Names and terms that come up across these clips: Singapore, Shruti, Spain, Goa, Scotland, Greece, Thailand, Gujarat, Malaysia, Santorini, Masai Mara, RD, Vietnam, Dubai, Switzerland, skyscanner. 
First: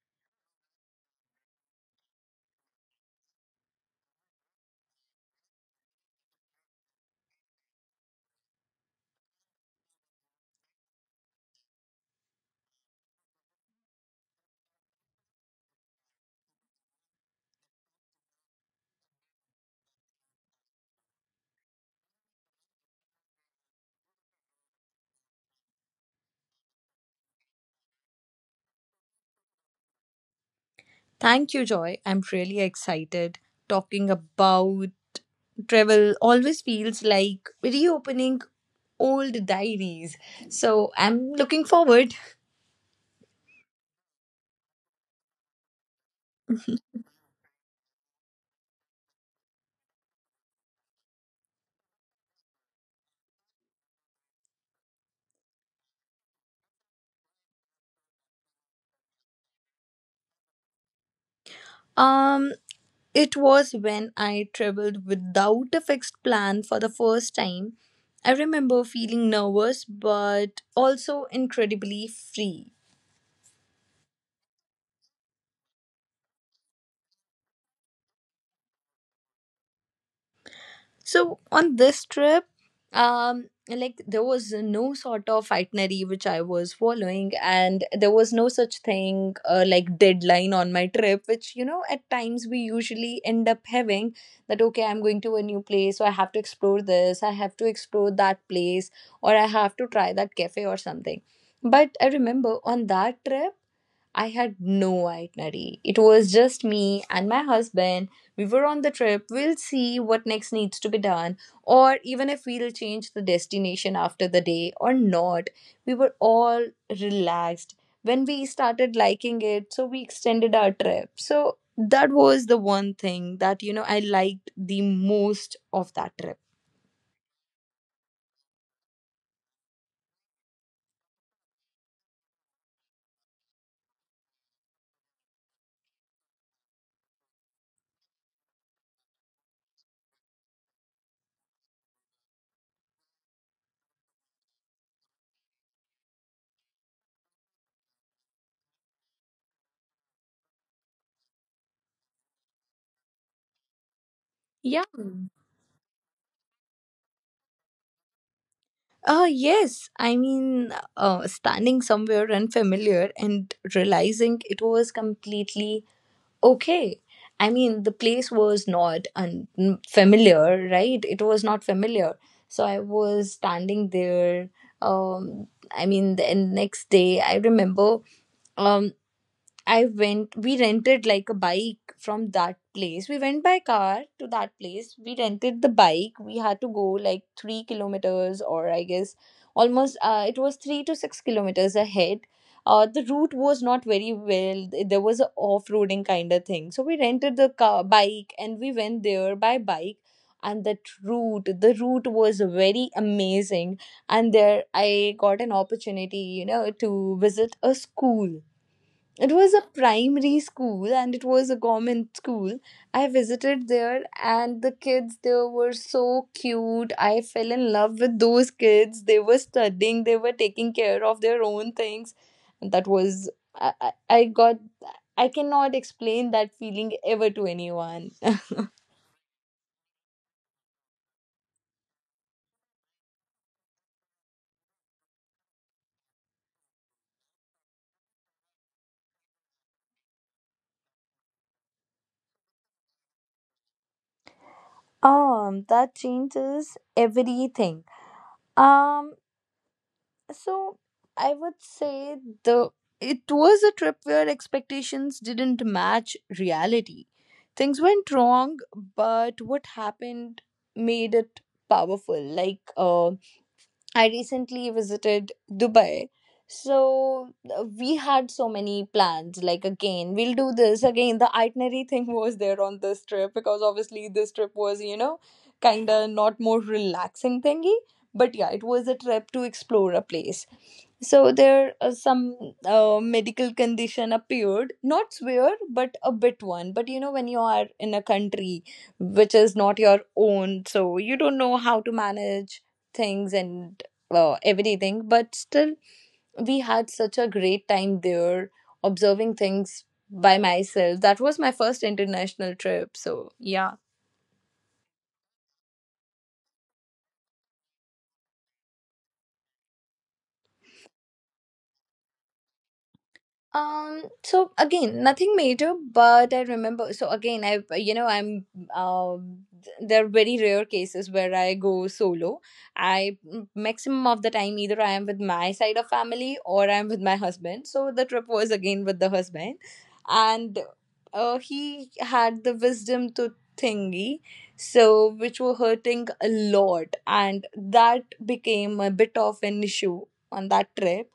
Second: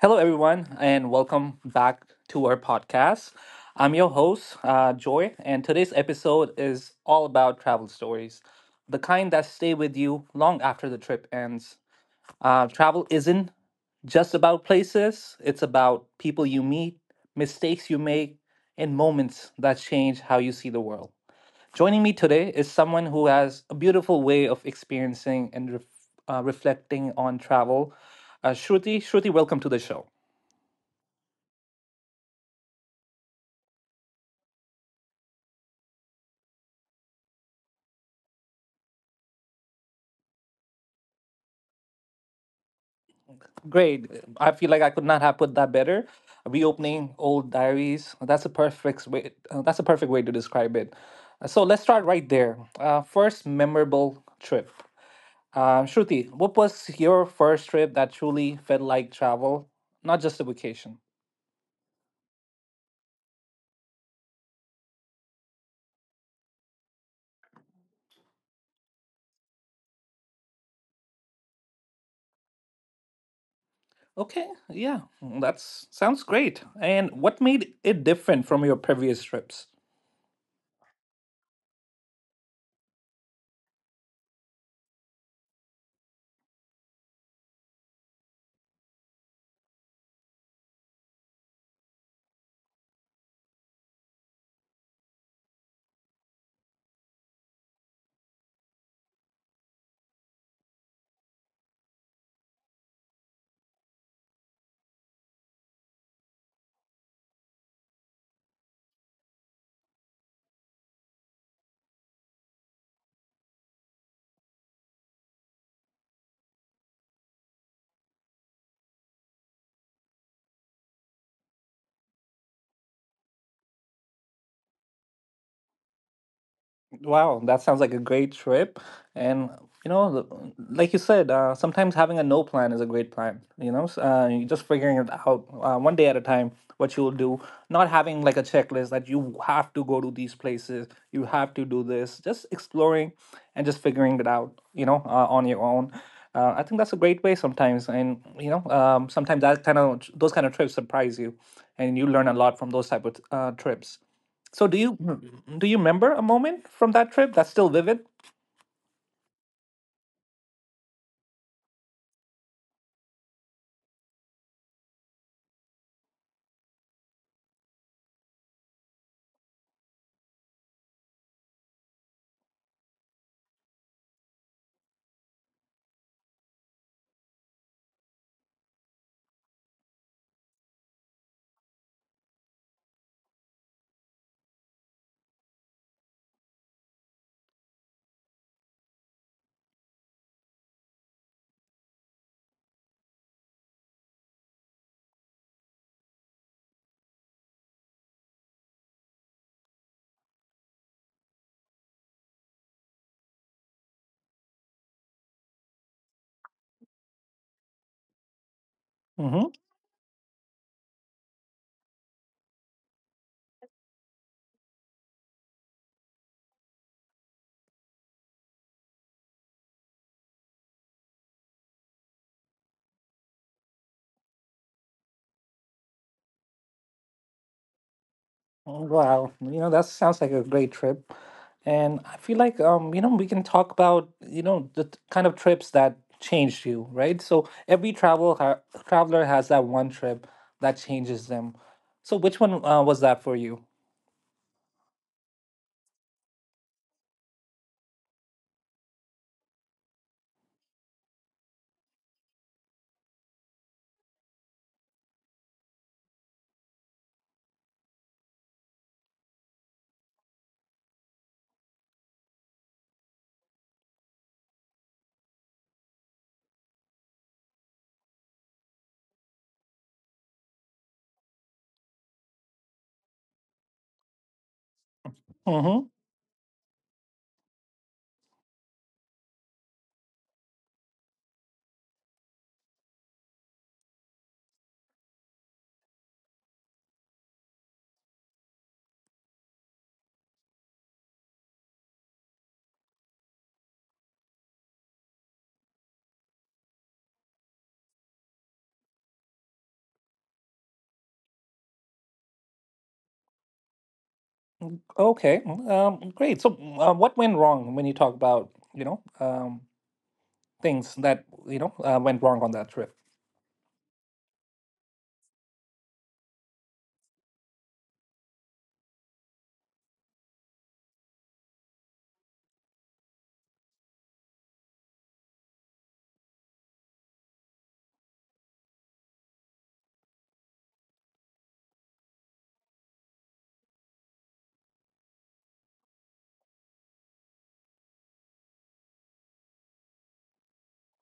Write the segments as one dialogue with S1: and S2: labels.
S1: Hello, everyone, and welcome back to our podcast. I'm your host, Joy, and today's episode is all about travel stories, the kind that stay with you long after the trip ends. Travel isn't just about places, it's about people you meet, mistakes you make, and moments that change how you see the world. Joining me today is someone who has a beautiful way of experiencing and reflecting on travel. Shruti, welcome to the show.
S2: Thank you, Joy. I'm really excited talking about travel. Always feels like reopening old diaries. So I'm looking forward.
S1: Great. I feel like I could not have put that better. Reopening old diaries. That's a perfect way. That's a perfect way to describe it. So let's start right there. First memorable trip. Shruti, what was your first trip that truly felt like travel, not just a vacation?
S2: Um, it was when I traveled without a fixed plan for the first time. I remember feeling nervous, but also incredibly free.
S1: Okay, yeah, that sounds great. And what made it different from your previous trips?
S2: So on this trip, like there was no sort of itinerary which I was following, and there was no such thing like deadline on my trip, which you know at times we usually end up having that okay, I'm going to a new place, so I have to explore this, I have to explore that place, or I have to try that cafe or something. But I remember on that trip. I had no itinerary. It was just me and my husband. We were on the trip. We'll see what next needs to be done, or even if we'll change the destination after the day or not. We were all relaxed when we started liking it, so we extended our trip. So that was the one thing that you know I liked the most of that trip.
S1: Wow, that sounds like a great trip. And you know, the- like you said, sometimes having a no plan is a great plan. You're just figuring it out one day at a time what you'll do. Not having like a checklist that you have to go to these places, you have to do this. Just exploring and just figuring it out. You know, on your own. I think that's a great way sometimes, and you know, sometimes that kind of those kind of trips surprise you, and you learn a lot from those type of trips. So do
S2: Yeah.
S1: you Mhm. do you remember a moment from that trip that's still vivid?
S2: Yes. I mean, standing somewhere unfamiliar and realizing it was completely okay. I mean, the place was not unfamiliar, right? It was not familiar. So I was standing there. I mean, the next day, I remember um, I went, we rented like a bike from that place. We went by car to that place. We rented the bike. We had to go like 3 kilometers, or I guess almost, it was 3 to 6 kilometers ahead. The route was not very well. There was a off roading kind of thing. So we rented the car, bike and we went there by bike. And that route, the route was very amazing. And there I got an opportunity, you know, to visit a school. It
S1: Hmm.
S2: was a primary school and it was a government school. I visited there and the kids there were so cute. I fell in love with those kids. They were studying, they were taking care of their own things. And that was, I got, I cannot explain that feeling ever to anyone.
S1: Wow, you know that sounds like a great trip, and I feel like you know we can talk about you know kind of trips that changed you, right? So every traveler has that one trip that changes them. So which one was that for you?
S2: That changes everything. Um, So I would say the it was a trip where expectations didn't match reality. Things went wrong, but what happened made it powerful. Like, I recently visited Dubai. So we had so many plans. Like, again, we'll do this. Again, the itinerary thing was there on this trip because obviously this trip was, you know,
S1: Mm-hmm.
S2: kind of not more relaxing thingy. But yeah, it was a trip to explore a place. So there some medical condition appeared, not severe, but a bit one. But you know, when you are in a country which is not your own, so you don't know how to manage things and everything. But still, we had such a great time there observing things by myself. That was my first international trip. So, yeah.
S1: Okay, mm, great. So what went wrong when you talk about you know things that you know went wrong on that trip?
S2: So again, nothing major, but I remember. So again, I you know I'm um there are very rare cases where I go solo. Maximum of the time either I am with my side of family or I'm with my husband. So the trip was again with the husband, and he had the wisdom to thingy, so which were hurting a lot, and that became a bit of an issue on that trip.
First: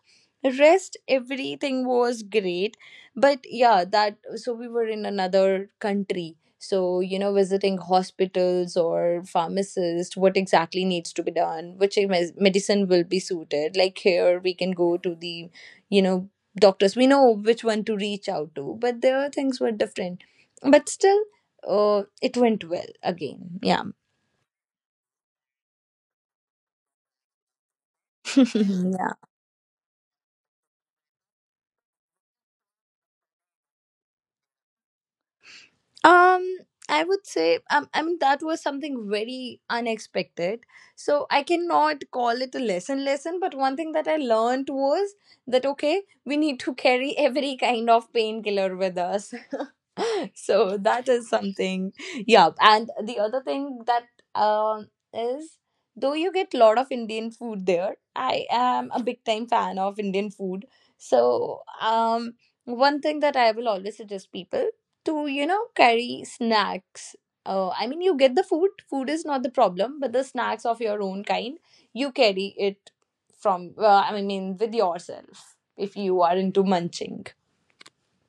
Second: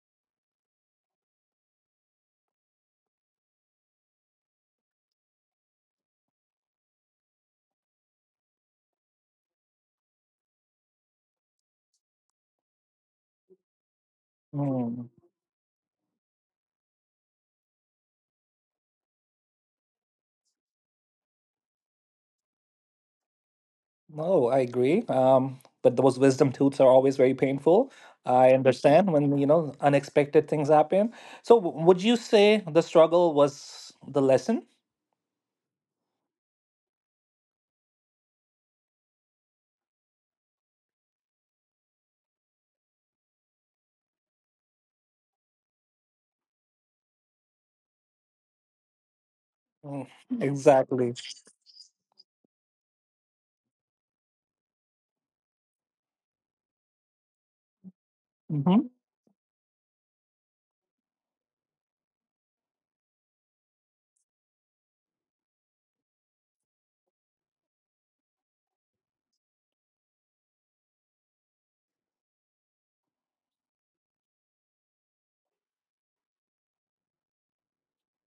S2: Rest everything was great, but yeah, that so we were in another country, so you know, visiting hospitals or pharmacist, what exactly needs to be done, which medicine will be suited. Like here we can go to the you know doctors, we know which one to reach out to, but there things were different. But still, it went well again, yeah.
S1: No, I agree. But those wisdom tooths are always very painful. I understand when, you know, unexpected things happen. So, would you say the struggle was the lesson?
S2: Um, I would say, I mean, that was something very unexpected. So I cannot call it a lesson, but one thing that I learned was that, okay, we need to carry every kind of painkiller with us.
S1: Mm,
S2: So that
S1: exactly.
S2: is something, yeah. And the other thing that um is, though you get a lot of Indian food there, I
S1: Mm-hmm.
S2: am a big time fan of Indian food. So one thing that I will always suggest people to you know carry snacks. I mean you get the food, is not the problem, but the snacks of your own kind you carry it from I mean with yourself if you are into munching.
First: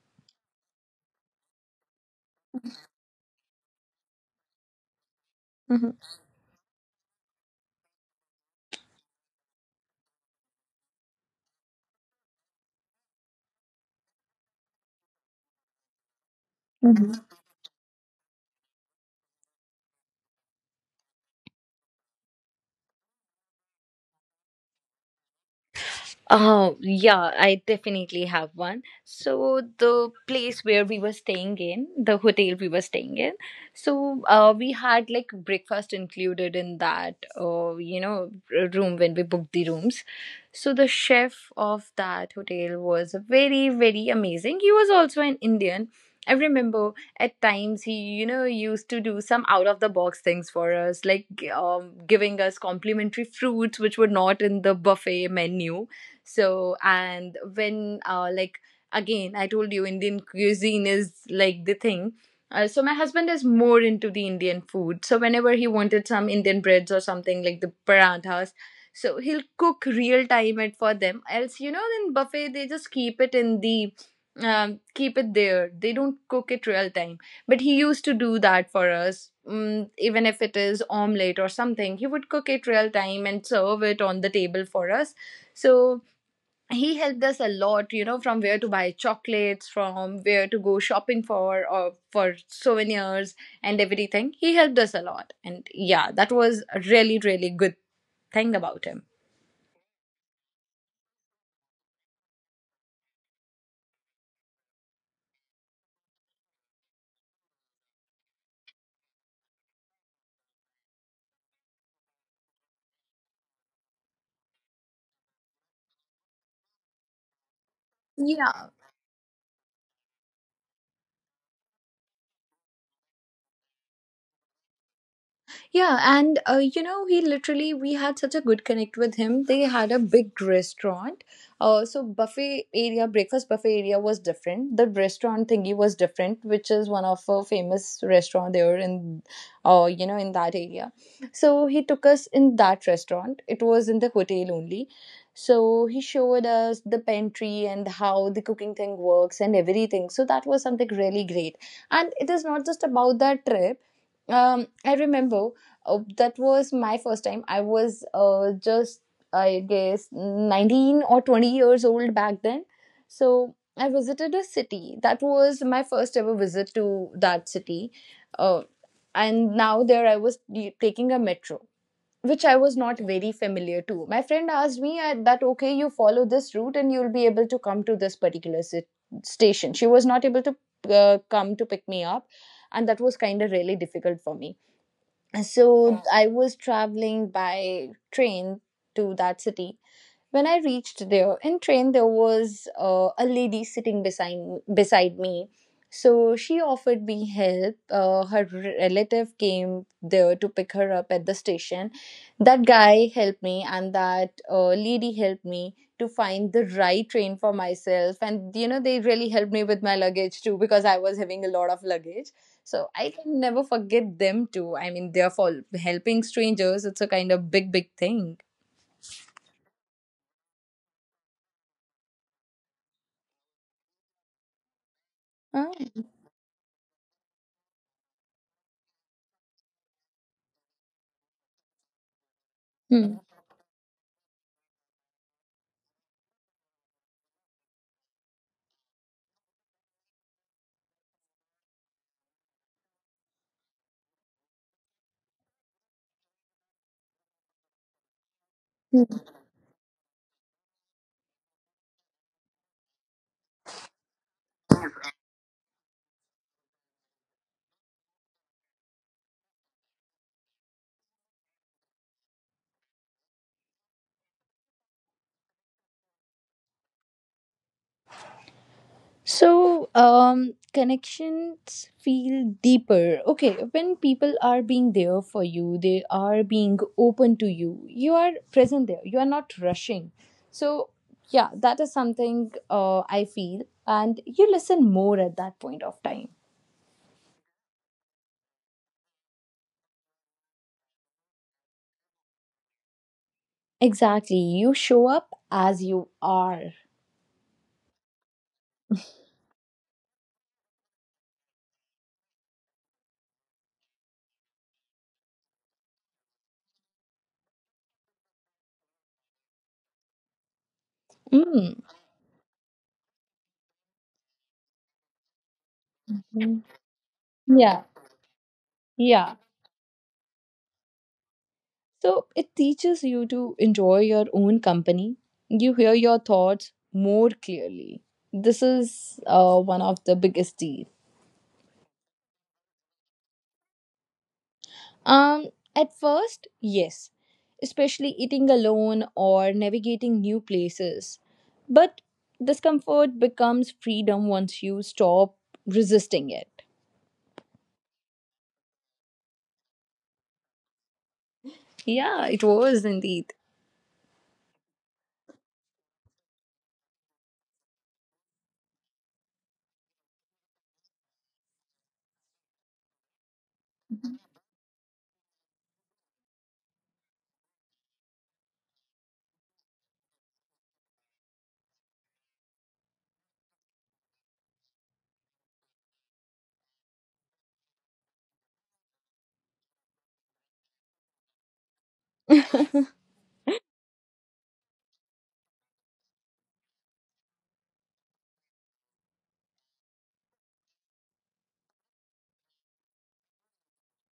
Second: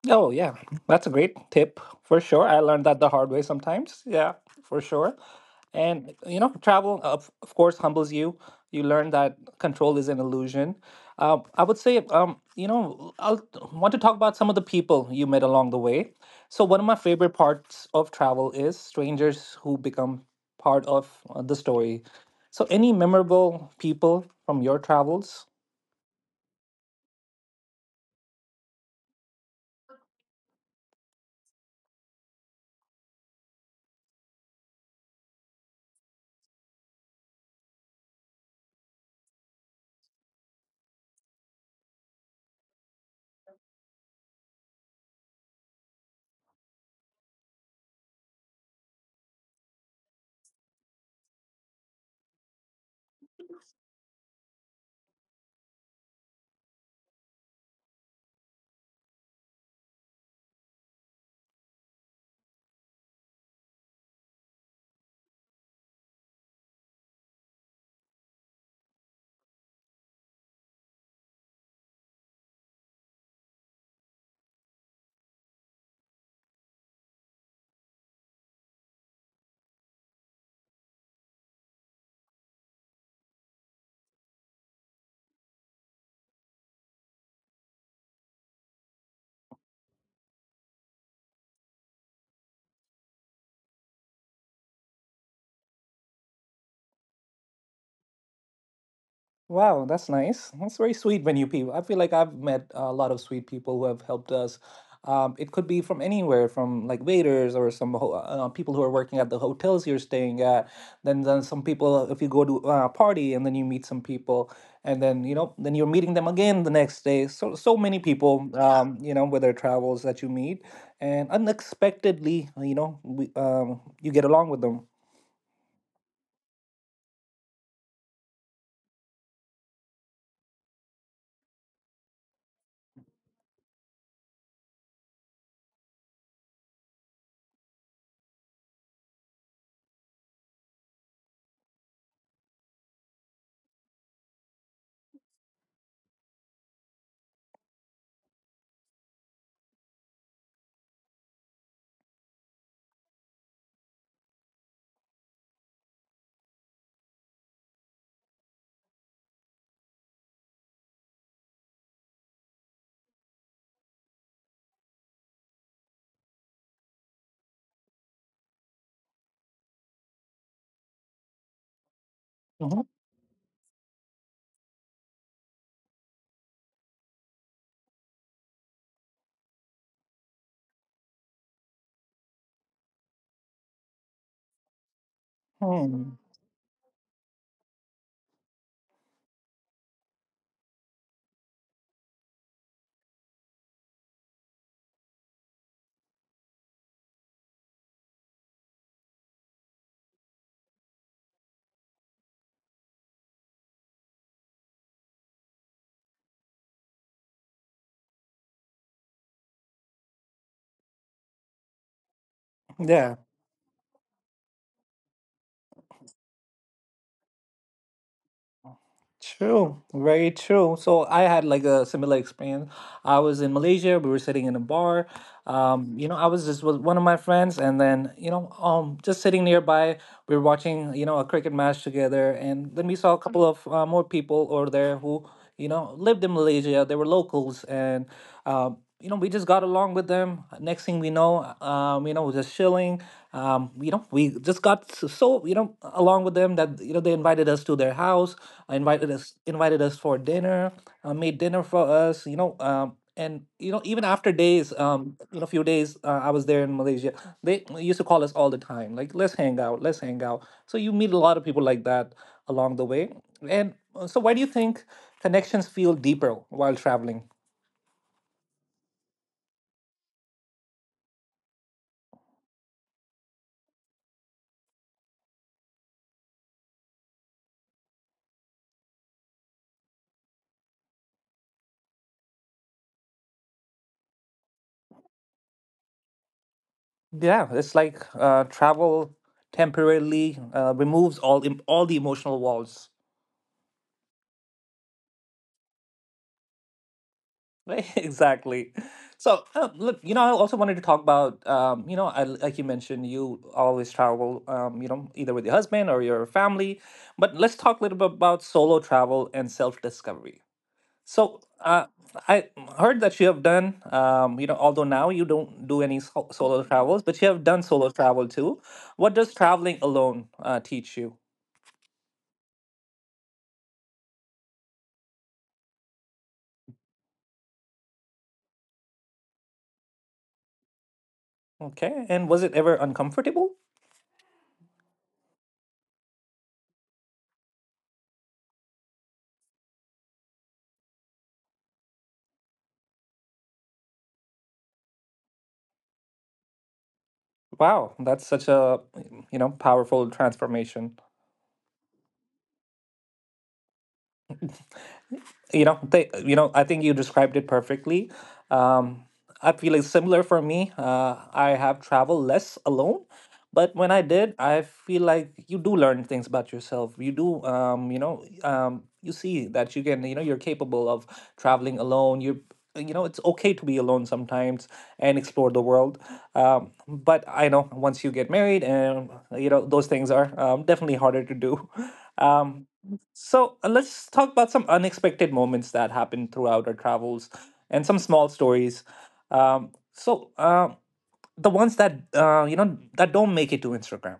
S1: Oh, yeah. That's a great tip for sure. I learned that the hard way sometimes. Yeah, for sure.
S2: Mhm.
S1: And, you know, travel, of course, humbles you. You learn that control is an illusion. I would say, I want to talk about some of the people you met along the way. So, one of my favorite parts of travel is strangers who become part of the story. So, any memorable people from your travels.
S2: Oh, yeah, I definitely have one. So, the place where we were staying in, the hotel we were staying in, so we had like breakfast included in that, you know, room when we booked the rooms. So, the chef of that hotel was very, very amazing. He was also an Indian. I remember at times he, you know, used to do some out of the box things for us, like giving us complimentary fruits which were not in the buffet menu. So, and when, like, again, I told you, Indian cuisine is like the thing. So my husband is more into the Indian food. So whenever he wanted some Indian breads or something like the parathas, so he'll cook real time it for them. Else, you know, in buffet they just keep it in the keep it there. They don't cook it real time. But he used to do that for us. Mm, even if it is omelette or something, he would cook it real time and serve it on the table for us. So he helped us a lot, you know, from where to buy chocolates, from where to go shopping for or for souvenirs, and everything. He helped us a lot, and yeah, that was a really, really good thing about him,
S1: Wow, that's nice. That's very sweet when you people. I feel like I've met a lot of sweet people who have helped us. It could be from anywhere, from like waiters or some ho people who are working at the hotels you're staying at. Then some people, if you go to a party and then you meet some people, and then you know, then you're meeting them again the next day. So, so many people,
S2: yeah.
S1: you know, with their travels that you meet, and unexpectedly, you know, you get along with them.
S2: Yeah, and you know, he literally, we had such a good connect with him. They had a big restaurant. So, buffet area, breakfast buffet area was different. The restaurant thingy was different, which is one of a famous restaurant there in, you know, in that area. So, he took us in that restaurant. It was in the hotel only. So, he showed us the pantry and how the cooking thing works and everything. So, that was something really great. And it is not just about that trip. I remember, oh, that was my first time. I was just, I guess, 19 or 20 years old back then. So I visited a city. That was my first ever visit to that city. Uh, and now there taking a metro, which I was
S1: Mhm.
S2: not very familiar to. My friend asked me that, okay, you follow this route and you'll be able to come to this station. She was not able to come to pick me up. And that was kind of really difficult for me, so
S1: Mm.
S2: I was traveling by train to that city. When I reached there in train, there was a lady sitting beside me. So she offered me help. Her relative came there to pick her up at the station. That guy helped me, and that lady helped me to find the right train for myself. And you know, they really helped me with my luggage too because I was having a lot of luggage. So I
S1: Yeah.
S2: can never forget them too. I mean, they're for helping strangers. It's a kind of big, big thing.
S1: True, very true. So I had like a similar experience. I was in Malaysia, we were sitting in a bar,
S2: Oh.
S1: you know, I was just with one of my friends, and then you know, just sitting nearby, we were watching you know a cricket match together, and then we saw a
S2: Hmm.
S1: couple of more people over there who you know lived in Malaysia. They were locals, and you know, we just got along with them. Next thing we know, you know, we're just chilling. You know, we just so you know along with them that you know they invited us to their house, invited us for dinner, made dinner for us. You know, and you know even after days you know few days I was there in Malaysia. They used to call us all the time like let's hang out, let's hang out, so you meet a lot of people like that along the way. And so why do you think connections feel deeper while traveling?
S2: So, connections feel deeper. Okay, when people are being there for you, they are being open to you. You are present there. You are not rushing. So, yeah, that is something I feel, and you listen more at that point of time.
S1: Yeah, it's like travel temporarily removes all the emotional walls.
S2: Exactly, you show up as you are.
S1: Right, exactly. So, look, you know, I also wanted to talk about, you know, I, like you mentioned, you always travel, you know, either with your husband or your family. But let's talk a little bit about solo travel and self-discovery. So,
S2: Mm.
S1: I heard that you have done, you know, although now you don't do any solo travels, but you have done
S2: Yeah,
S1: solo travel too. What does
S2: yeah.
S1: traveling alone teach you?
S2: So it teaches you to enjoy your own company. You hear your thoughts more clearly. This is one of the biggest deal.
S1: Okay, and was it ever uncomfortable?
S2: Um, at first, yes, especially eating alone or navigating new places. But discomfort becomes freedom once you stop resisting it.
S1: Wow, that's such a, you know, powerful transformation.
S2: Yeah, it was indeed.
S1: You know they you know I think you described it perfectly. Um, I feel it's similar for me. Uh, I have traveled less alone, but when I did I feel like you do learn things about yourself, you do you know you see that you can you know you're capable of traveling alone. You know it's okay to be alone sometimes and explore the world. But I know once you get married and you know those things are definitely harder to do. um, so let's talk about some unexpected moments that happened throughout our travels and some small stories. So the ones that you know that don't make it to Instagram.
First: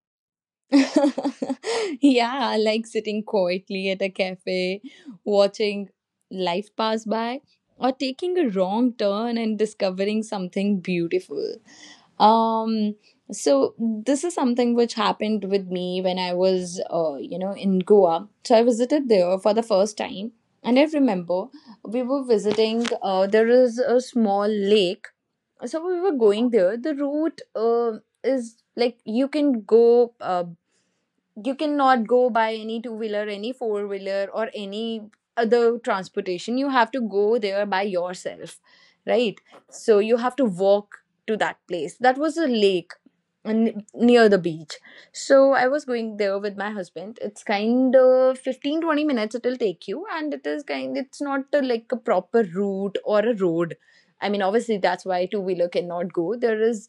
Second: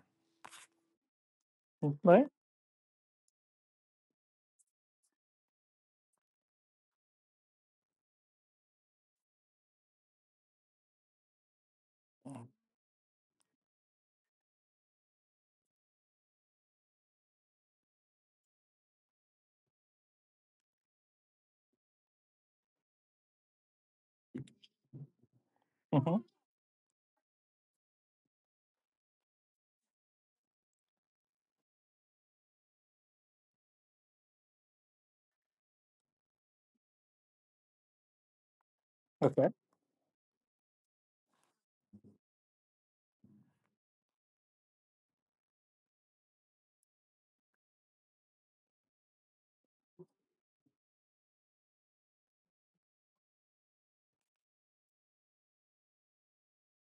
S1: Mm, right?
S2: Yeah, like sitting quietly at a cafe, watching life pass by, or taking a wrong turn and discovering something beautiful. Um, so this is something which happened with me when I was, you know, in Goa. So I visited there for the first time, and I remember we were visiting. There is a small lake, so we were
S1: Mm-hmm.
S2: going there. The route, is like you can go. You cannot go by any two wheeler, any four wheeler, or any other transportation. You have to go there by yourself, right?
S1: Okay.
S2: So you have to walk to that place. That was a lake near the beach. So I was going there with my husband. It's kind of 15-20 minutes it'll take you, and it's not like a proper route or a road. I mean, obviously, that's why two wheeler cannot go. There is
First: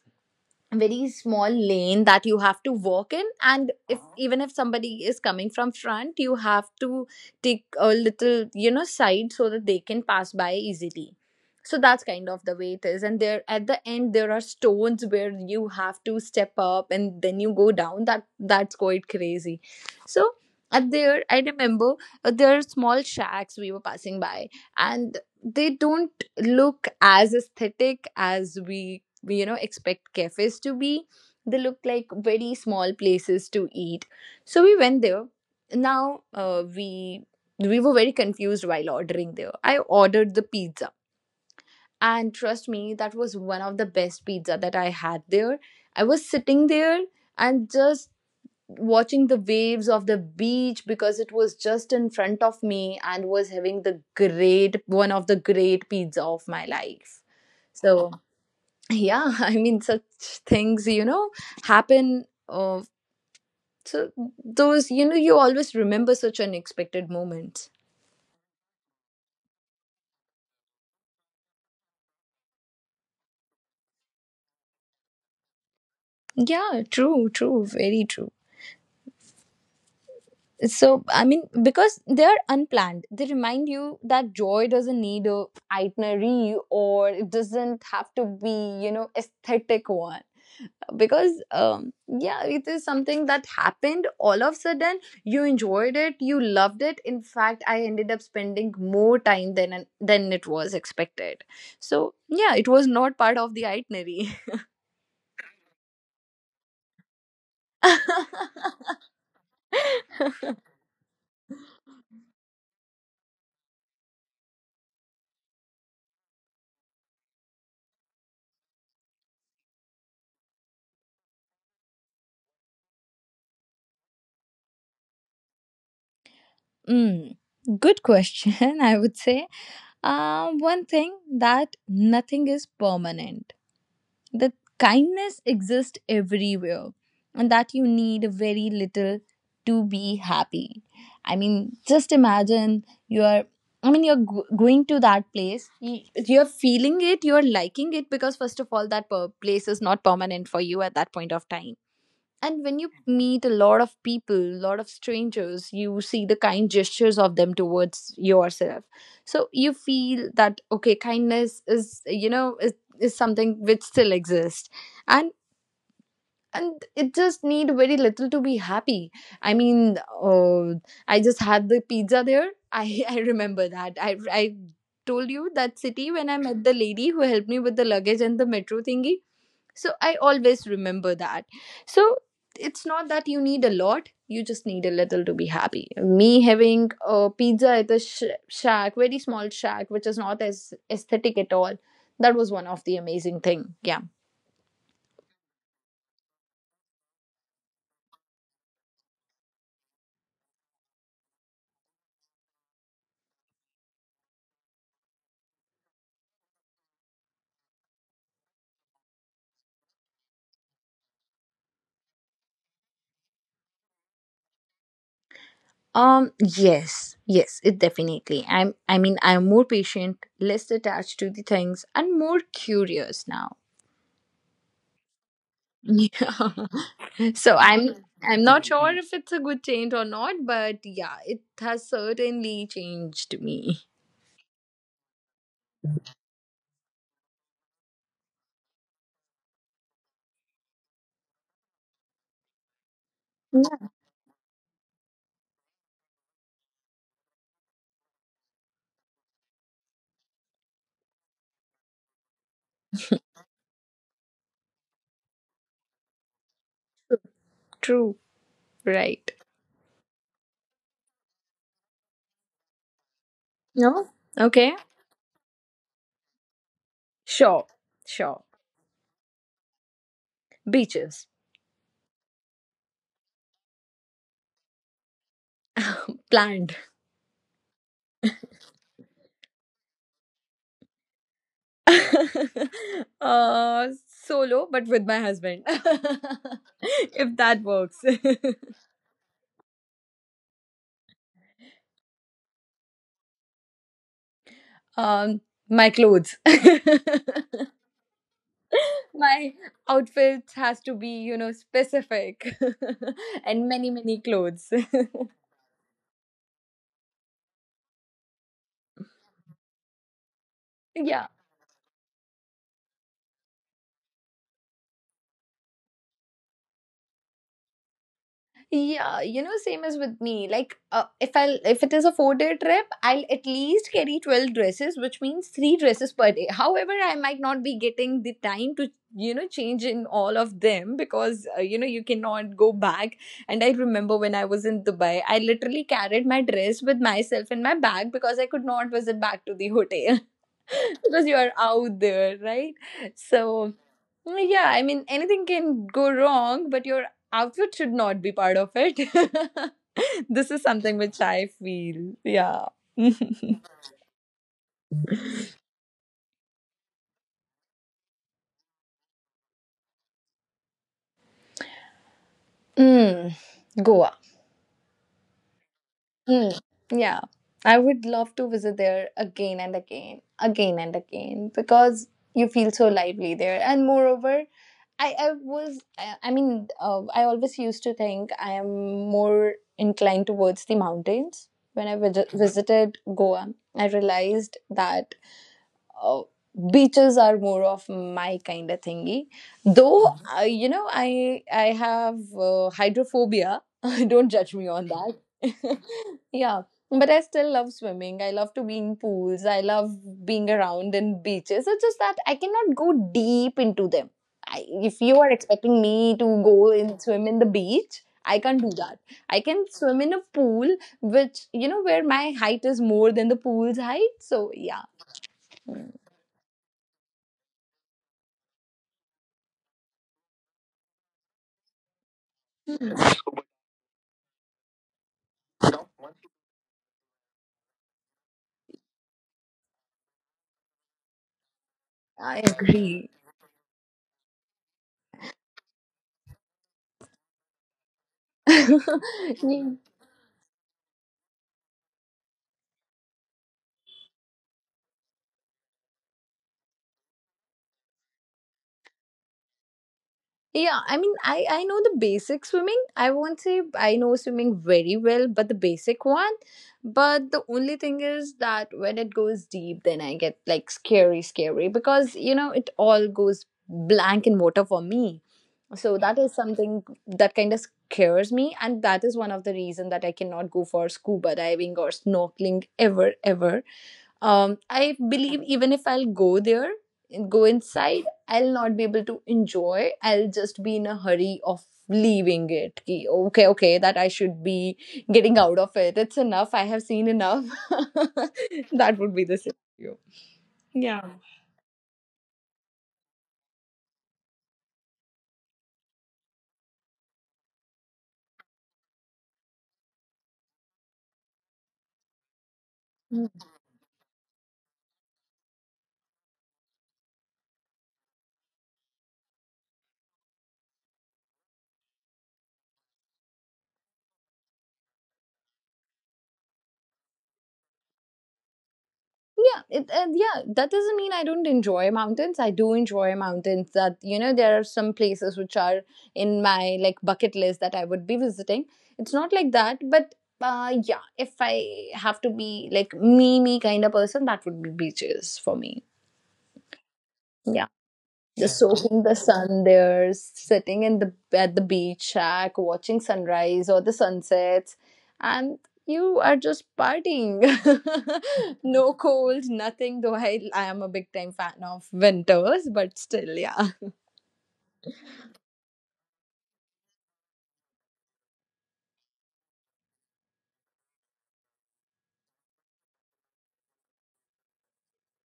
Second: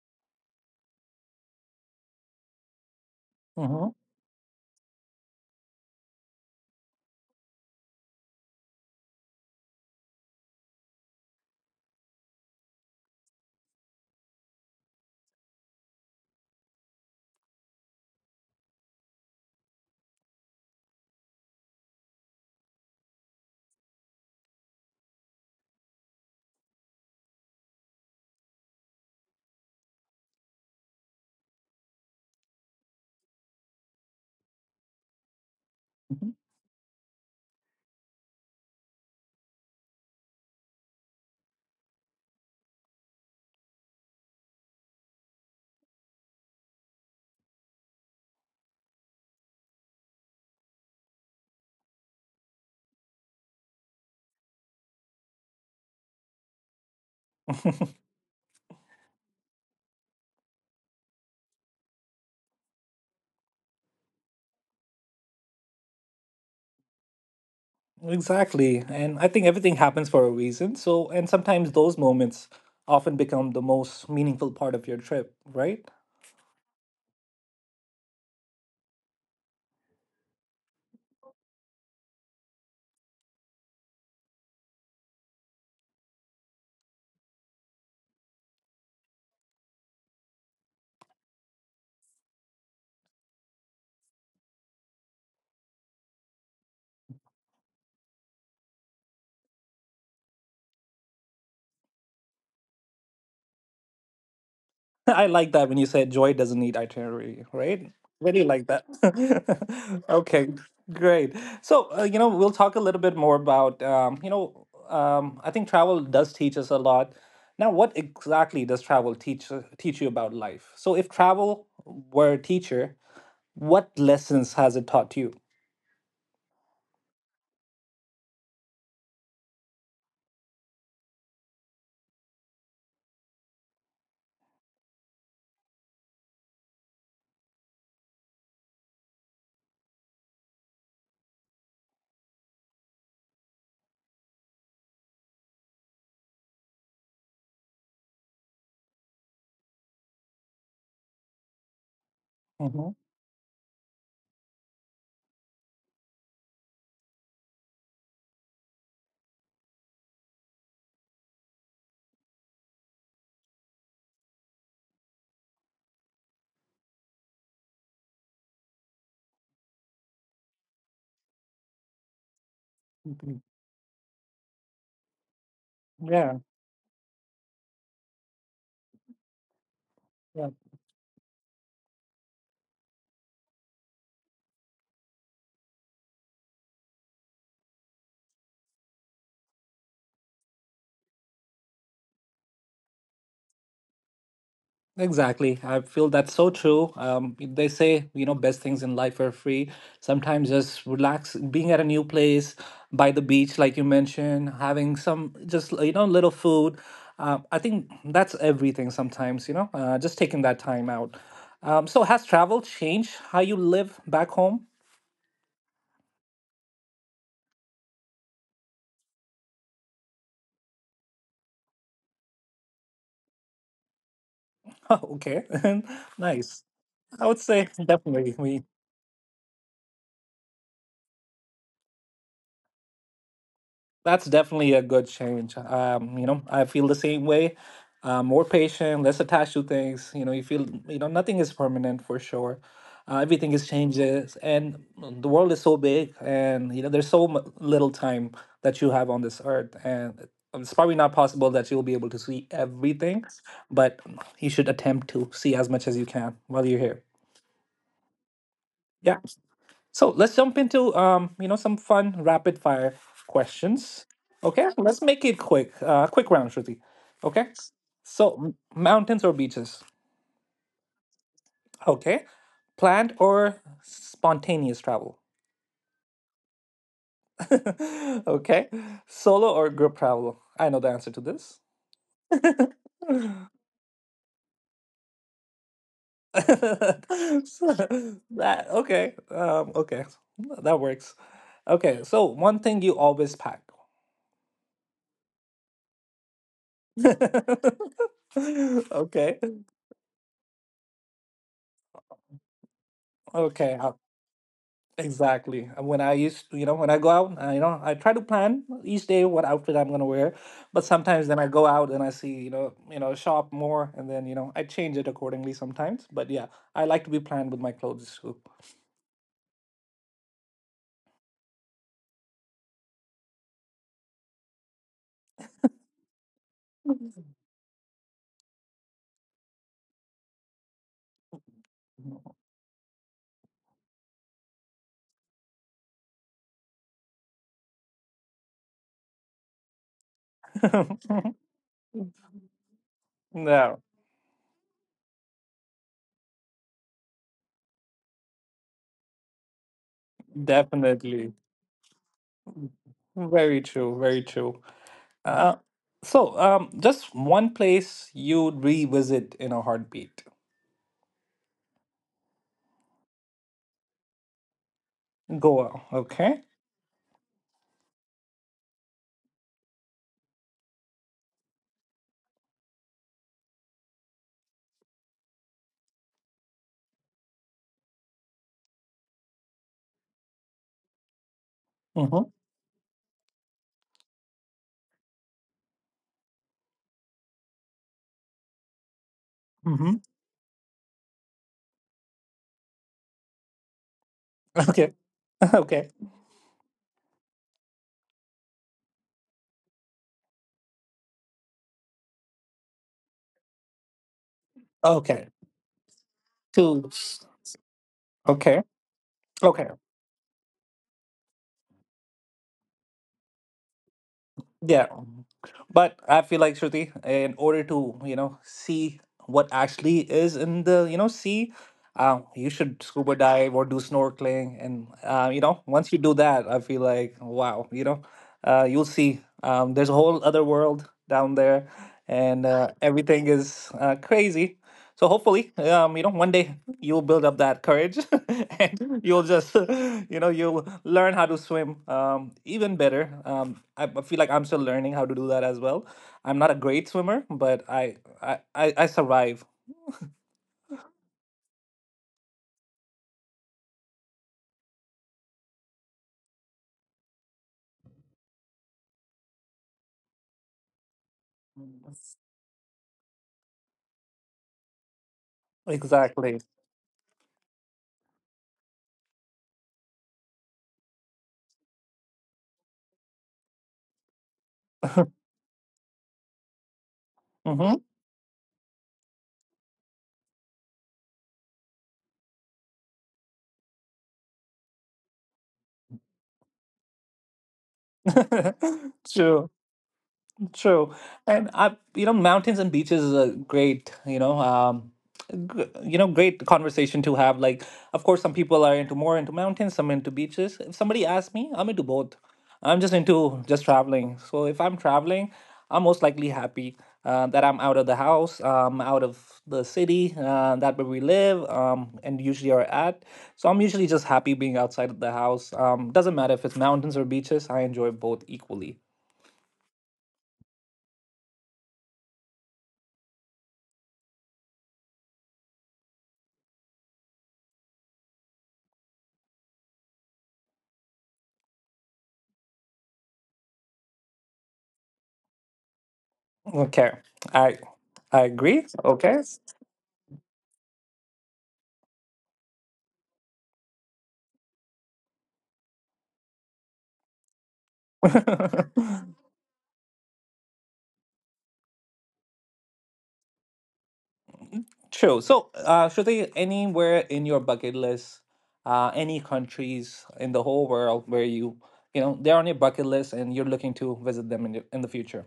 S2: very small lane that you have to walk in, and if even if somebody is coming from front, you have to take a little side so that they can pass by easily. So that's kind of the way it is, and there at the end there are stones where you have to step up and then you go down. That's quite crazy. So at there I remember, there are small shacks we were passing by, and they don't look as aesthetic as we expect cafes to be. They look like very small places to eat, so we went there. Now,
S1: Mm-hmm.
S2: we were very confused while ordering. There I ordered the pizza, and trust me, that was one of the best pizza that I had there. I was sitting there and just watching the waves of the beach because it was just in front of me, and was having the great one of the great pizza of my life. So yeah, I mean, such things happen, so those you always remember such unexpected moments.
S1: Exactly, and I think everything happens for a reason. So, and sometimes those moments often become the most meaningful part of your trip, right?
S2: Yeah, true, very true. So I mean, because they're unplanned, they remind you that joy doesn't need a itinerary, or it doesn't have to be, aesthetic one. Because yeah, it is something that happened all of a sudden. You enjoyed it, you loved it. In fact, I ended up spending more time than it was expected. So yeah, it was not part of the itinerary.
S1: I like that when you said joy doesn't need itinerary, right? Really like that. okay, great. So, you know, we'll talk a little bit more about, you know, I think travel does teach us a lot. Now, what exactly does travel teach teach you about life? So, if travel were a teacher, what lessons has it taught you?
S2: mm, good question. I would say, one thing that nothing is permanent, the kindness exists everywhere, and that you need very little to be happy. I mean, just imagine you're, I mean, you're going to that place, you're feeling it, you're liking it, because first of all, that place is not permanent for you at that point of time. And when you
S1: Hmm.
S2: meet a lot of people, lot of strangers, you see the kind gestures of them towards yourself. So you feel that okay, kindness is, is something which still exists. And and it just need very little to be happy. I mean, I just had the pizza there. I I remember that I told you that city when I
S1: Yeah.
S2: met the lady who helped me with the luggage and the metro thingy. So I always remember that. So it's not that you need a lot, you just need a little to be happy. Me having a pizza at a shack, very small shack, which is not as aesthetic at all, that was one of the amazing thing. Yeah.
S1: Exactly. I feel that's so true. They say, you know, best things in life are free. Sometimes just relax, being at a new place, by the beach, like you mentioned, having some just, you know, little food. I think that's everything sometimes, you know, just taking that time out. So, has travel changed how you live back home?
S2: Yes. Yes. It definitely. I'm. I mean, I'm more patient, less attached to the things, and more curious now.
S1: okay.
S2: Yeah.
S1: nice. I would
S2: So
S1: say
S2: I'm
S1: definitely.
S2: not sure if it's a good change or not, but yeah, it has certainly changed me.
S1: That's definitely a good change. You know, I feel the same way. More patient, less attached to things. You know, you feel you know nothing is permanent for sure. Everything is
S2: Yeah,
S1: changes, and the world is so big, and you know there's so little time that you have on this earth, and it's probably not possible that you'll be able to see everything, but you should attempt to see as much as you can while you're here.
S2: true.
S1: Yeah.
S2: Right.
S1: So let's jump into you know, some fun rapid fire questions.
S2: No?
S1: Okay,
S2: Okay.
S1: let's make it quick. Quick round, Shruti. Okay.
S2: Sure.
S1: So
S2: Sure.
S1: mountains or beaches?
S2: Beaches.
S1: Okay. Planned or spontaneous travel?
S2: Planned.
S1: okay. Solo or group travel? I know the answer to this.
S2: Solo, but with my husband.
S1: So,
S2: if that works.
S1: that okay. Okay, that works. Okay, so one thing you always pack.
S2: um my clothes.
S1: okay.
S2: my outfits has to be, specific. And
S1: Okay.
S2: many, many clothes.
S1: Exactly. And when I used to, you know, when I go out, I, you know, I try to plan each day what outfit I'm gonna wear. But
S2: yeah.
S1: sometimes then I go out and I see, you know, shop more, and then you know, I change it accordingly sometimes. But yeah, I like to be planned with my clothes too.
S2: Yeah, you know, same as with me. Like, if it is a 4-day trip, I'll at least carry 12 dresses, which means three dresses per day. However, I might not be getting the time to change in all of them, because you know, you cannot go back. And I remember when I was in Dubai, I literally carried my dress with myself in my bag because I could not visit back to the hotel. Because you are out there, right? So,
S1: No,
S2: yeah, I mean, anything can go wrong, but your outfit should not be part of it. This is something which
S1: definitely.
S2: I feel. Yeah.
S1: Very true. Very true. Uh, so, just one place you'd revisit in a heartbeat.
S2: Mm, go.
S1: Goa. Okay.
S2: Hmm. Yeah, I would love to visit there again and again, because you feel so lively there. And moreover, I was, I mean, I always used to think I am more inclined towards the mountains. When I
S1: Mm-hmm.
S2: visited Goa, I realized that, uh, beaches are more of my kind of thingy,
S1: Mm-hmm.
S2: though I have hydrophobia. Don't judge me on
S1: Okay.
S2: that.
S1: Okay.
S2: Yeah. But I still love swimming, I love to be in pools, I love being around in beaches. It's just that I cannot go deep into them. If you
S1: Okay.
S2: are expecting me to go
S1: Two.
S2: and swim in the beach, I
S1: Okay.
S2: can't do that. I can
S1: Okay.
S2: swim in a pool, which you know, where my height is more than the pool's height. So yeah.
S1: Yeah. But I feel like, Shruti, in order to, you know, see what actually is in the, you know, sea, you should scuba dive or do snorkeling. And, you know, once you do that, I feel like, wow, you know, you'll see there's a whole other world down there
S2: I
S1: and
S2: agree.
S1: everything is crazy. So hopefully, you know, one day you'll build up that courage, and you'll just,
S2: yeah.
S1: you know, you'll learn how to swim even better. I feel like I'm still learning how to do that as well. I'm not a great swimmer, but I survive.
S2: Yeah, I mean, I know the basic swimming. I won't say I know swimming very well, but the basic one. But the only thing is that when it goes deep, then I get like scary, scary, because you know, it all goes blank in water for me. So that is
S1: Exactly.
S2: something that kind of scares me, and that is one of the reason that I cannot go for scuba diving or snorkeling ever, ever. I believe even if I'll go there and go
S1: mm-hmm.
S2: inside, I'll not be able to enjoy. I'll just be in a hurry of leaving it. Ki, okay, okay, that I should be getting out of it. It's enough. I have seen enough. That would be the
S1: True.
S2: scenario.
S1: True, and I, mountains and beaches is a great, great conversation to have. Like, of course, some people are into more into mountains, some into beaches. If somebody asks me, I'm into both. I'm just into just traveling. So if I'm traveling, I'm most likely happy that I'm out of the house, out of the city that where we live, and usually are at. So I'm usually just happy being outside of the house. Doesn't matter if it's mountains or beaches. I enjoy both equally.
S2: Yeah, yeah. That doesn't mean I don't enjoy mountains. I do enjoy mountains. That you know, there are some places which are in my like bucket list that I would be visiting. It's not like that, but yeah. If I have to be like me kind of person, that would be beaches for me.
S1: Okay, I
S2: Yeah.
S1: I
S2: Just
S1: agree.
S2: Yeah. Soaking the
S1: Okay,
S2: sun there, sitting in the at the beach shack, watching sunrise or the sunsets, and you are just partying. No cold, nothing. Though I am a big time fan of winters, but still, yeah.
S1: true. So, should there anywhere in your bucket list, any countries in the whole world where they're on your bucket list and you're looking to visit them in the future?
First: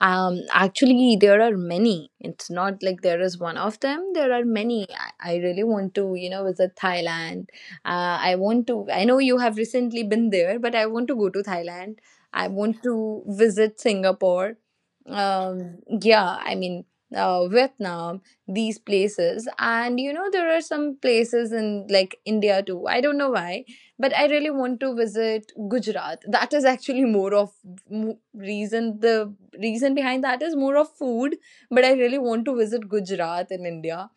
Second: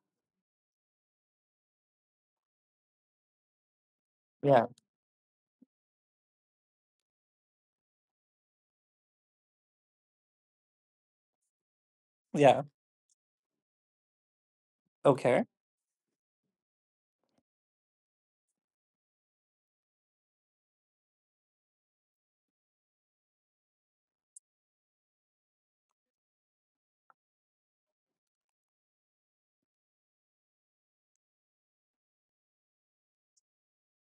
S2: Actually there are many, it's not like there is one of them, there are
S1: Yeah.
S2: many. I really want to visit Thailand. I want to I know you have recently been there, but I want to go to Thailand. I
S1: Yeah.
S2: want to visit Singapore.
S1: Okay.
S2: um, yeah, I mean, Vietnam, these places. And, you know, there are some places in like India too. I don't know why, but I really want to visit Gujarat. That is actually more of reason. The reason behind that is more of food, but I really want to visit Gujarat in India,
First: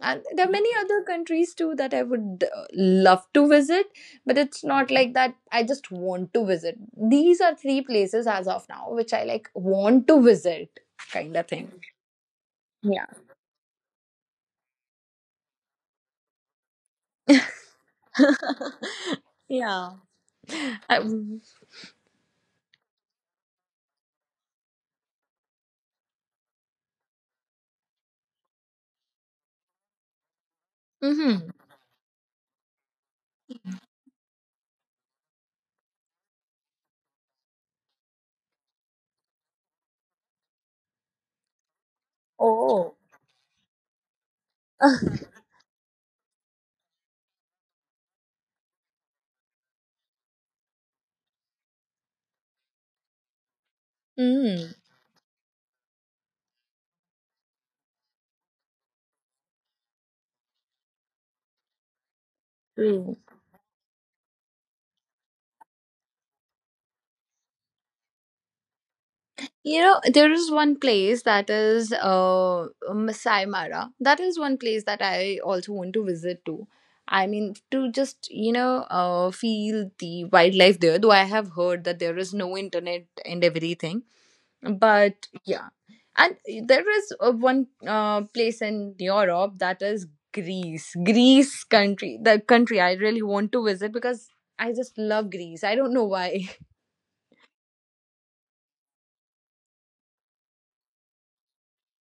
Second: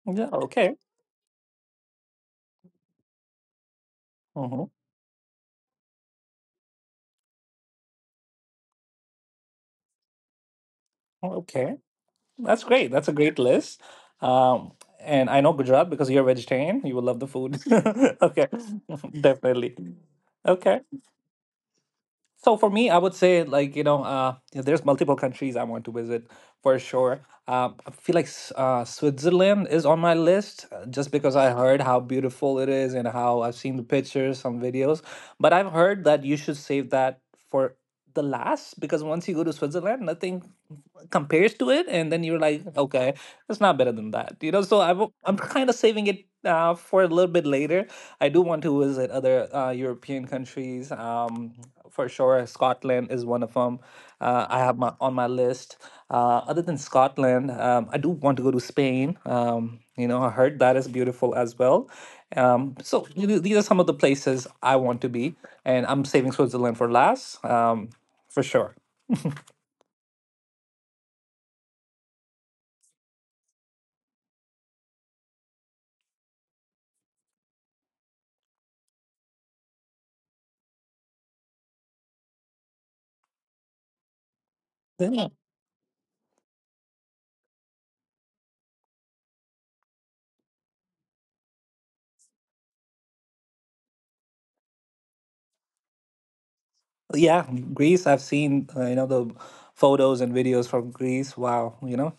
S2: and
S1: Yeah.
S2: there are many
S1: Okay.
S2: other countries too that I would, love to visit. But it's
S1: Hmm.
S2: not like that I just want to visit, these are three places as of now which I like want to visit, kind of thing.
S1: Okay. That's great.
S2: Yeah.
S1: That's a great list. Um, and I know Gujarat because you're vegetarian. You will love the food. Okay, definitely.
S2: Yeah.
S1: Okay.
S2: I,
S1: So for me, I would say like yeah, there's multiple countries I want to visit for sure. I feel like Switzerland is on my list just because
S2: mm-hmm.
S1: I heard how beautiful it is and how I've seen the pictures, some videos. But I've heard that you should save that for the last, because once you go to Switzerland, nothing compares to it, and then you're like,
S2: Oh.
S1: okay, it's not better than that. I'm kind of saving it for a little bit later. I do want to visit other European countries, for sure Scotland is one of them. I
S2: Mm.
S1: have my on my list other than Scotland. I do want to go to Spain. You know I heard that is beautiful as well, so
S2: True.
S1: these are some of the places I want to be, and I'm saving Switzerland for last, for sure.
S2: You know, there is one place that is, Masai Mara. That is one place that I also want to visit to. I mean, to just, you know, feel the wildlife there, though I have heard that there is no internet and everything. But
S1: Then.
S2: yeah. And there is one place in Europe that is Greece. Greece country, the country I really want to visit, because I just love Greece. I don't know why.
S1: Yeah, Greece. I've seen the photos and videos from Greece. Wow, you know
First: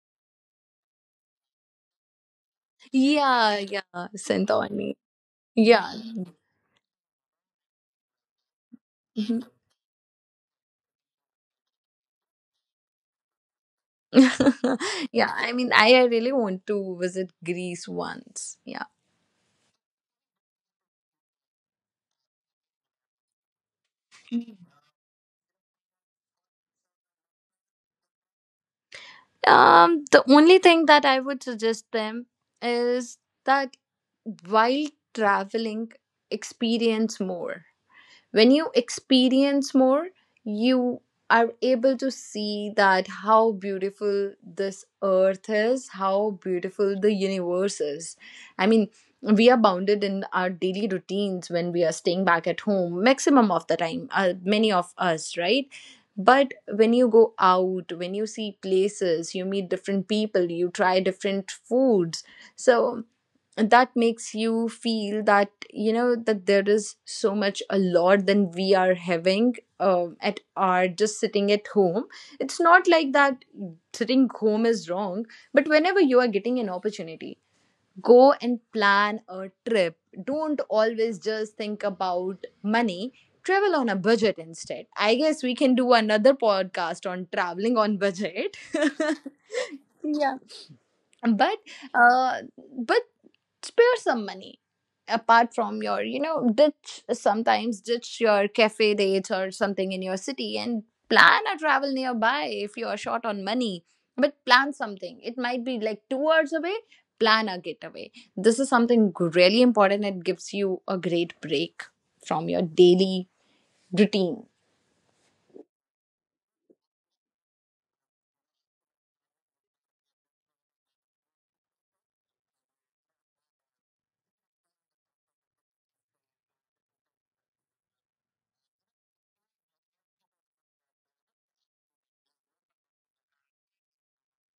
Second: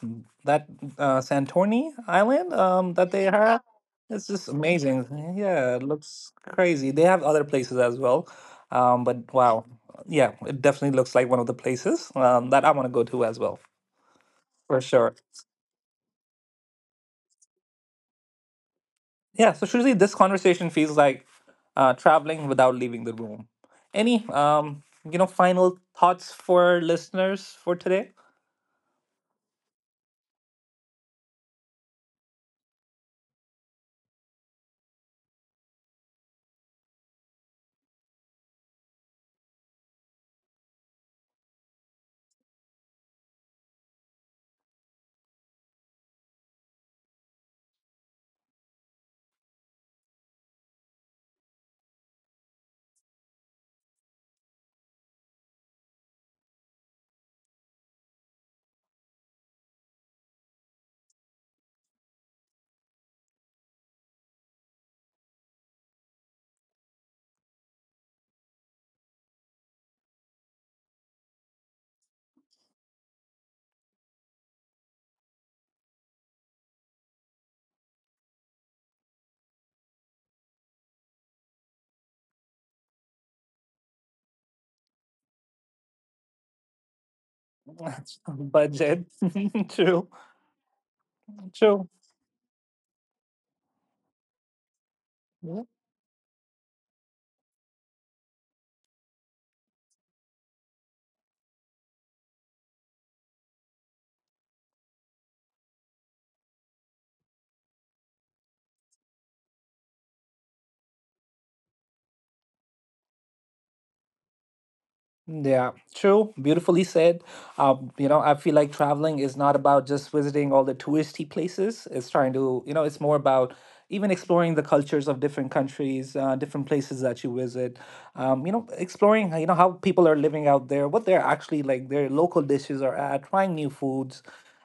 S1: that Santorini island that they
S2: Yeah,
S1: have.
S2: yeah,
S1: It's just
S2: Santorini.
S1: amazing. Yeah, it
S2: Yeah,
S1: looks crazy. They have other places as well, but
S2: Mhm.
S1: wow, yeah, it definitely looks like one of the places that I want to go to as well for sure.
S2: Yeah, I mean, I really want to visit Greece once. Yeah.
S1: Yeah. So Shuzi, this conversation feels like traveling without leaving the room. Any final thoughts for listeners for today?
S2: The only thing that I would suggest them is that while traveling, experience more. When you experience more, you are able to see that how beautiful this earth is, how beautiful the universe is. I mean, we are bounded in our daily routines when we are staying back at home maximum of the time, many of us, right? But when you go out, when you see places, you meet different people, you try different foods, so that makes you feel that you know, that there is so much a lot than we are having at our just sitting at home. It's not like that sitting home is wrong, but whenever you are getting an opportunity, go and plan a trip. Don't always just think about money. Travel on a budget instead. I guess we can do another podcast on traveling on budget.
S1: Budget. True,
S2: Yeah. but
S1: true.
S2: uh but spare some money apart
S1: Yeah,
S2: from your, you know, ditch sometimes, ditch your cafe date or something in your city and plan a travel nearby if you are short on money. But plan something, it might be like 2 hours away. Plan a getaway. This is something really important, it gives you a great break from your daily routine.
S1: yeah, true. Beautifully said. I feel like traveling is not about just visiting all the touristy places. It's trying to, you know, it's more about even exploring the cultures of different countries, different places that you visit. Exploring, you know, how people are living out there, what they're actually like, their local dishes are at, trying new foods.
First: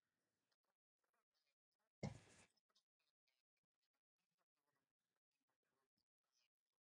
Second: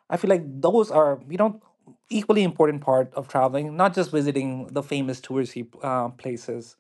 S1: I feel like those are, you know, equally important part of traveling, not just visiting the famous touristy places.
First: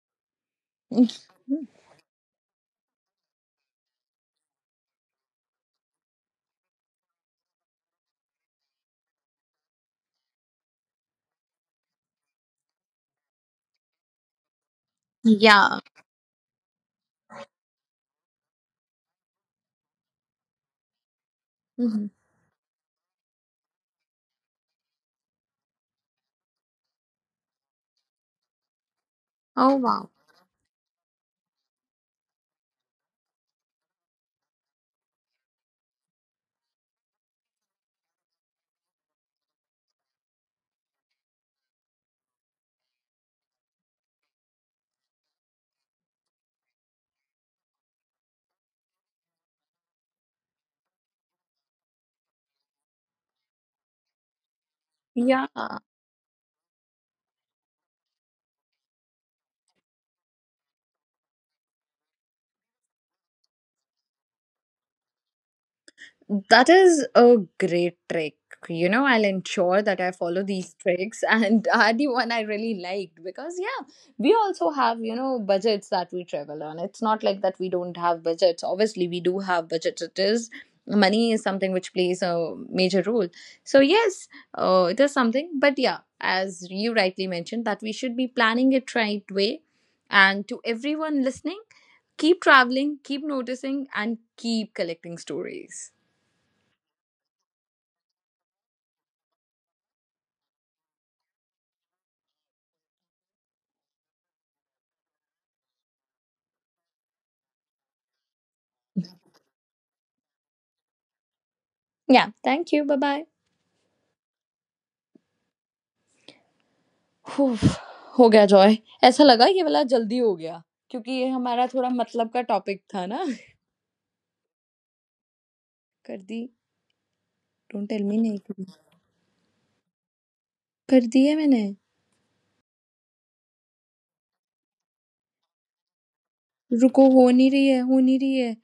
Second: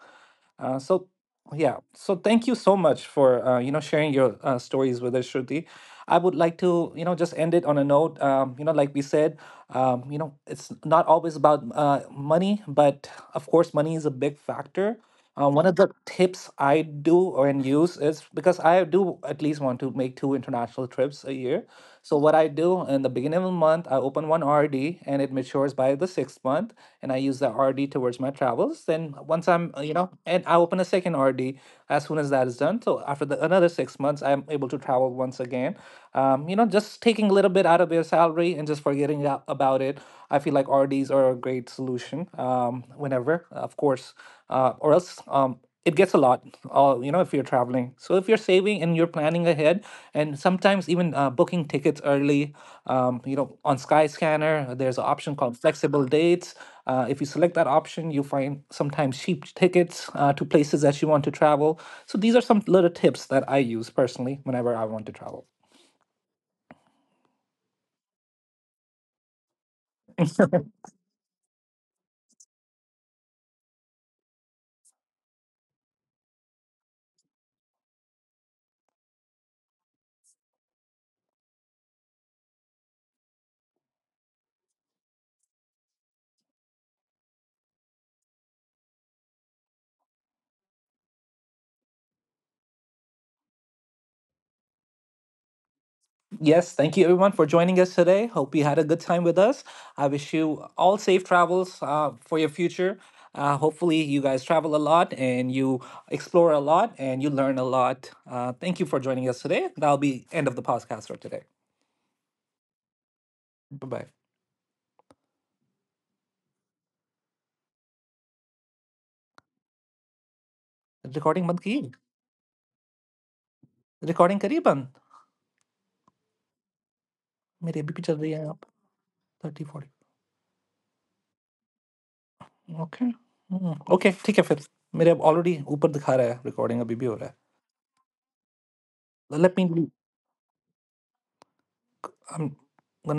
S1: So yeah, so thank you so much for you know sharing your stories with us, Shruti. I would like to, you know, just end it on a note. Like we said, you know, it's not always about money, but of course, money is a big factor. One of
S2: Yeah.
S1: the tips I do or and use is because I do at least want to make two international trips a year.
S2: Mhm.
S1: So what I do in the beginning of the month, I open one RD and it matures by the sixth month, and I use the RD towards my travels. Then once I'm,
S2: Oh
S1: you know,
S2: wow.
S1: and I open a second RD as soon as that is done. So after the another 6 months, I'm able to travel once again. You know, just taking a little bit out of your salary and just forgetting about it. I feel like RDs are a great solution. Whenever, of course, or else, it gets a lot. You know, if you're traveling. So if you're saving and you're planning ahead, and sometimes even booking tickets early, you know, on Skyscanner there's an option called flexible
S2: Yeah.
S1: dates. If you select that option you find sometimes cheap tickets to places that you want to travel, so these are some little tips that I use personally whenever I want to travel.
S2: That is a great trick. You know, I'll ensure that I follow these tricks, and are the one I really liked, because yeah, we also have, you know, budgets that we travel on. It's not like that we don't have budgets, obviously we do have budgets. It is Money is something which plays a major role. So yes, it is something. But yeah, as you rightly mentioned, that we should be planning it right way. And to everyone listening, keep traveling, keep noticing and keep collecting stories.
S1: Yes, thank you everyone for joining us today. Hope you had a good time with us. I wish you all safe travels for your future. Hopefully you guys travel a lot and you explore a lot and you learn a lot. Thank you for joining us today. That'll be end of the podcast for today.
S2: Yeah thank you bye bye.
S1: Bye-bye.
S2: उफ, हो गया Joy. ऐसा लगा ये वाला जल्दी हो गया. क्योंकि ये
S1: Recording band ki.
S2: हमारा थोड़ा मतलब का टॉपिक था ना.
S1: रिकॉर्डिंग करिए बंद।
S2: कर दी.
S1: मेरी अभी भी
S2: डोंट
S1: चल
S2: टेल
S1: रही है
S2: मी
S1: यहाँ
S2: नहीं
S1: पर।
S2: करी.
S1: Thirty forty.
S2: कर दी है मैंने.
S1: ओके। ओके, ठीक है फिर, मेरे अब ऑलरेडी ऊपर दिखा रहा है रिकॉर्डिंग अभी भी हो रहा
S2: रुको, हो नहीं रही है, हो नहीं रही है.
S1: है। Let me. I M.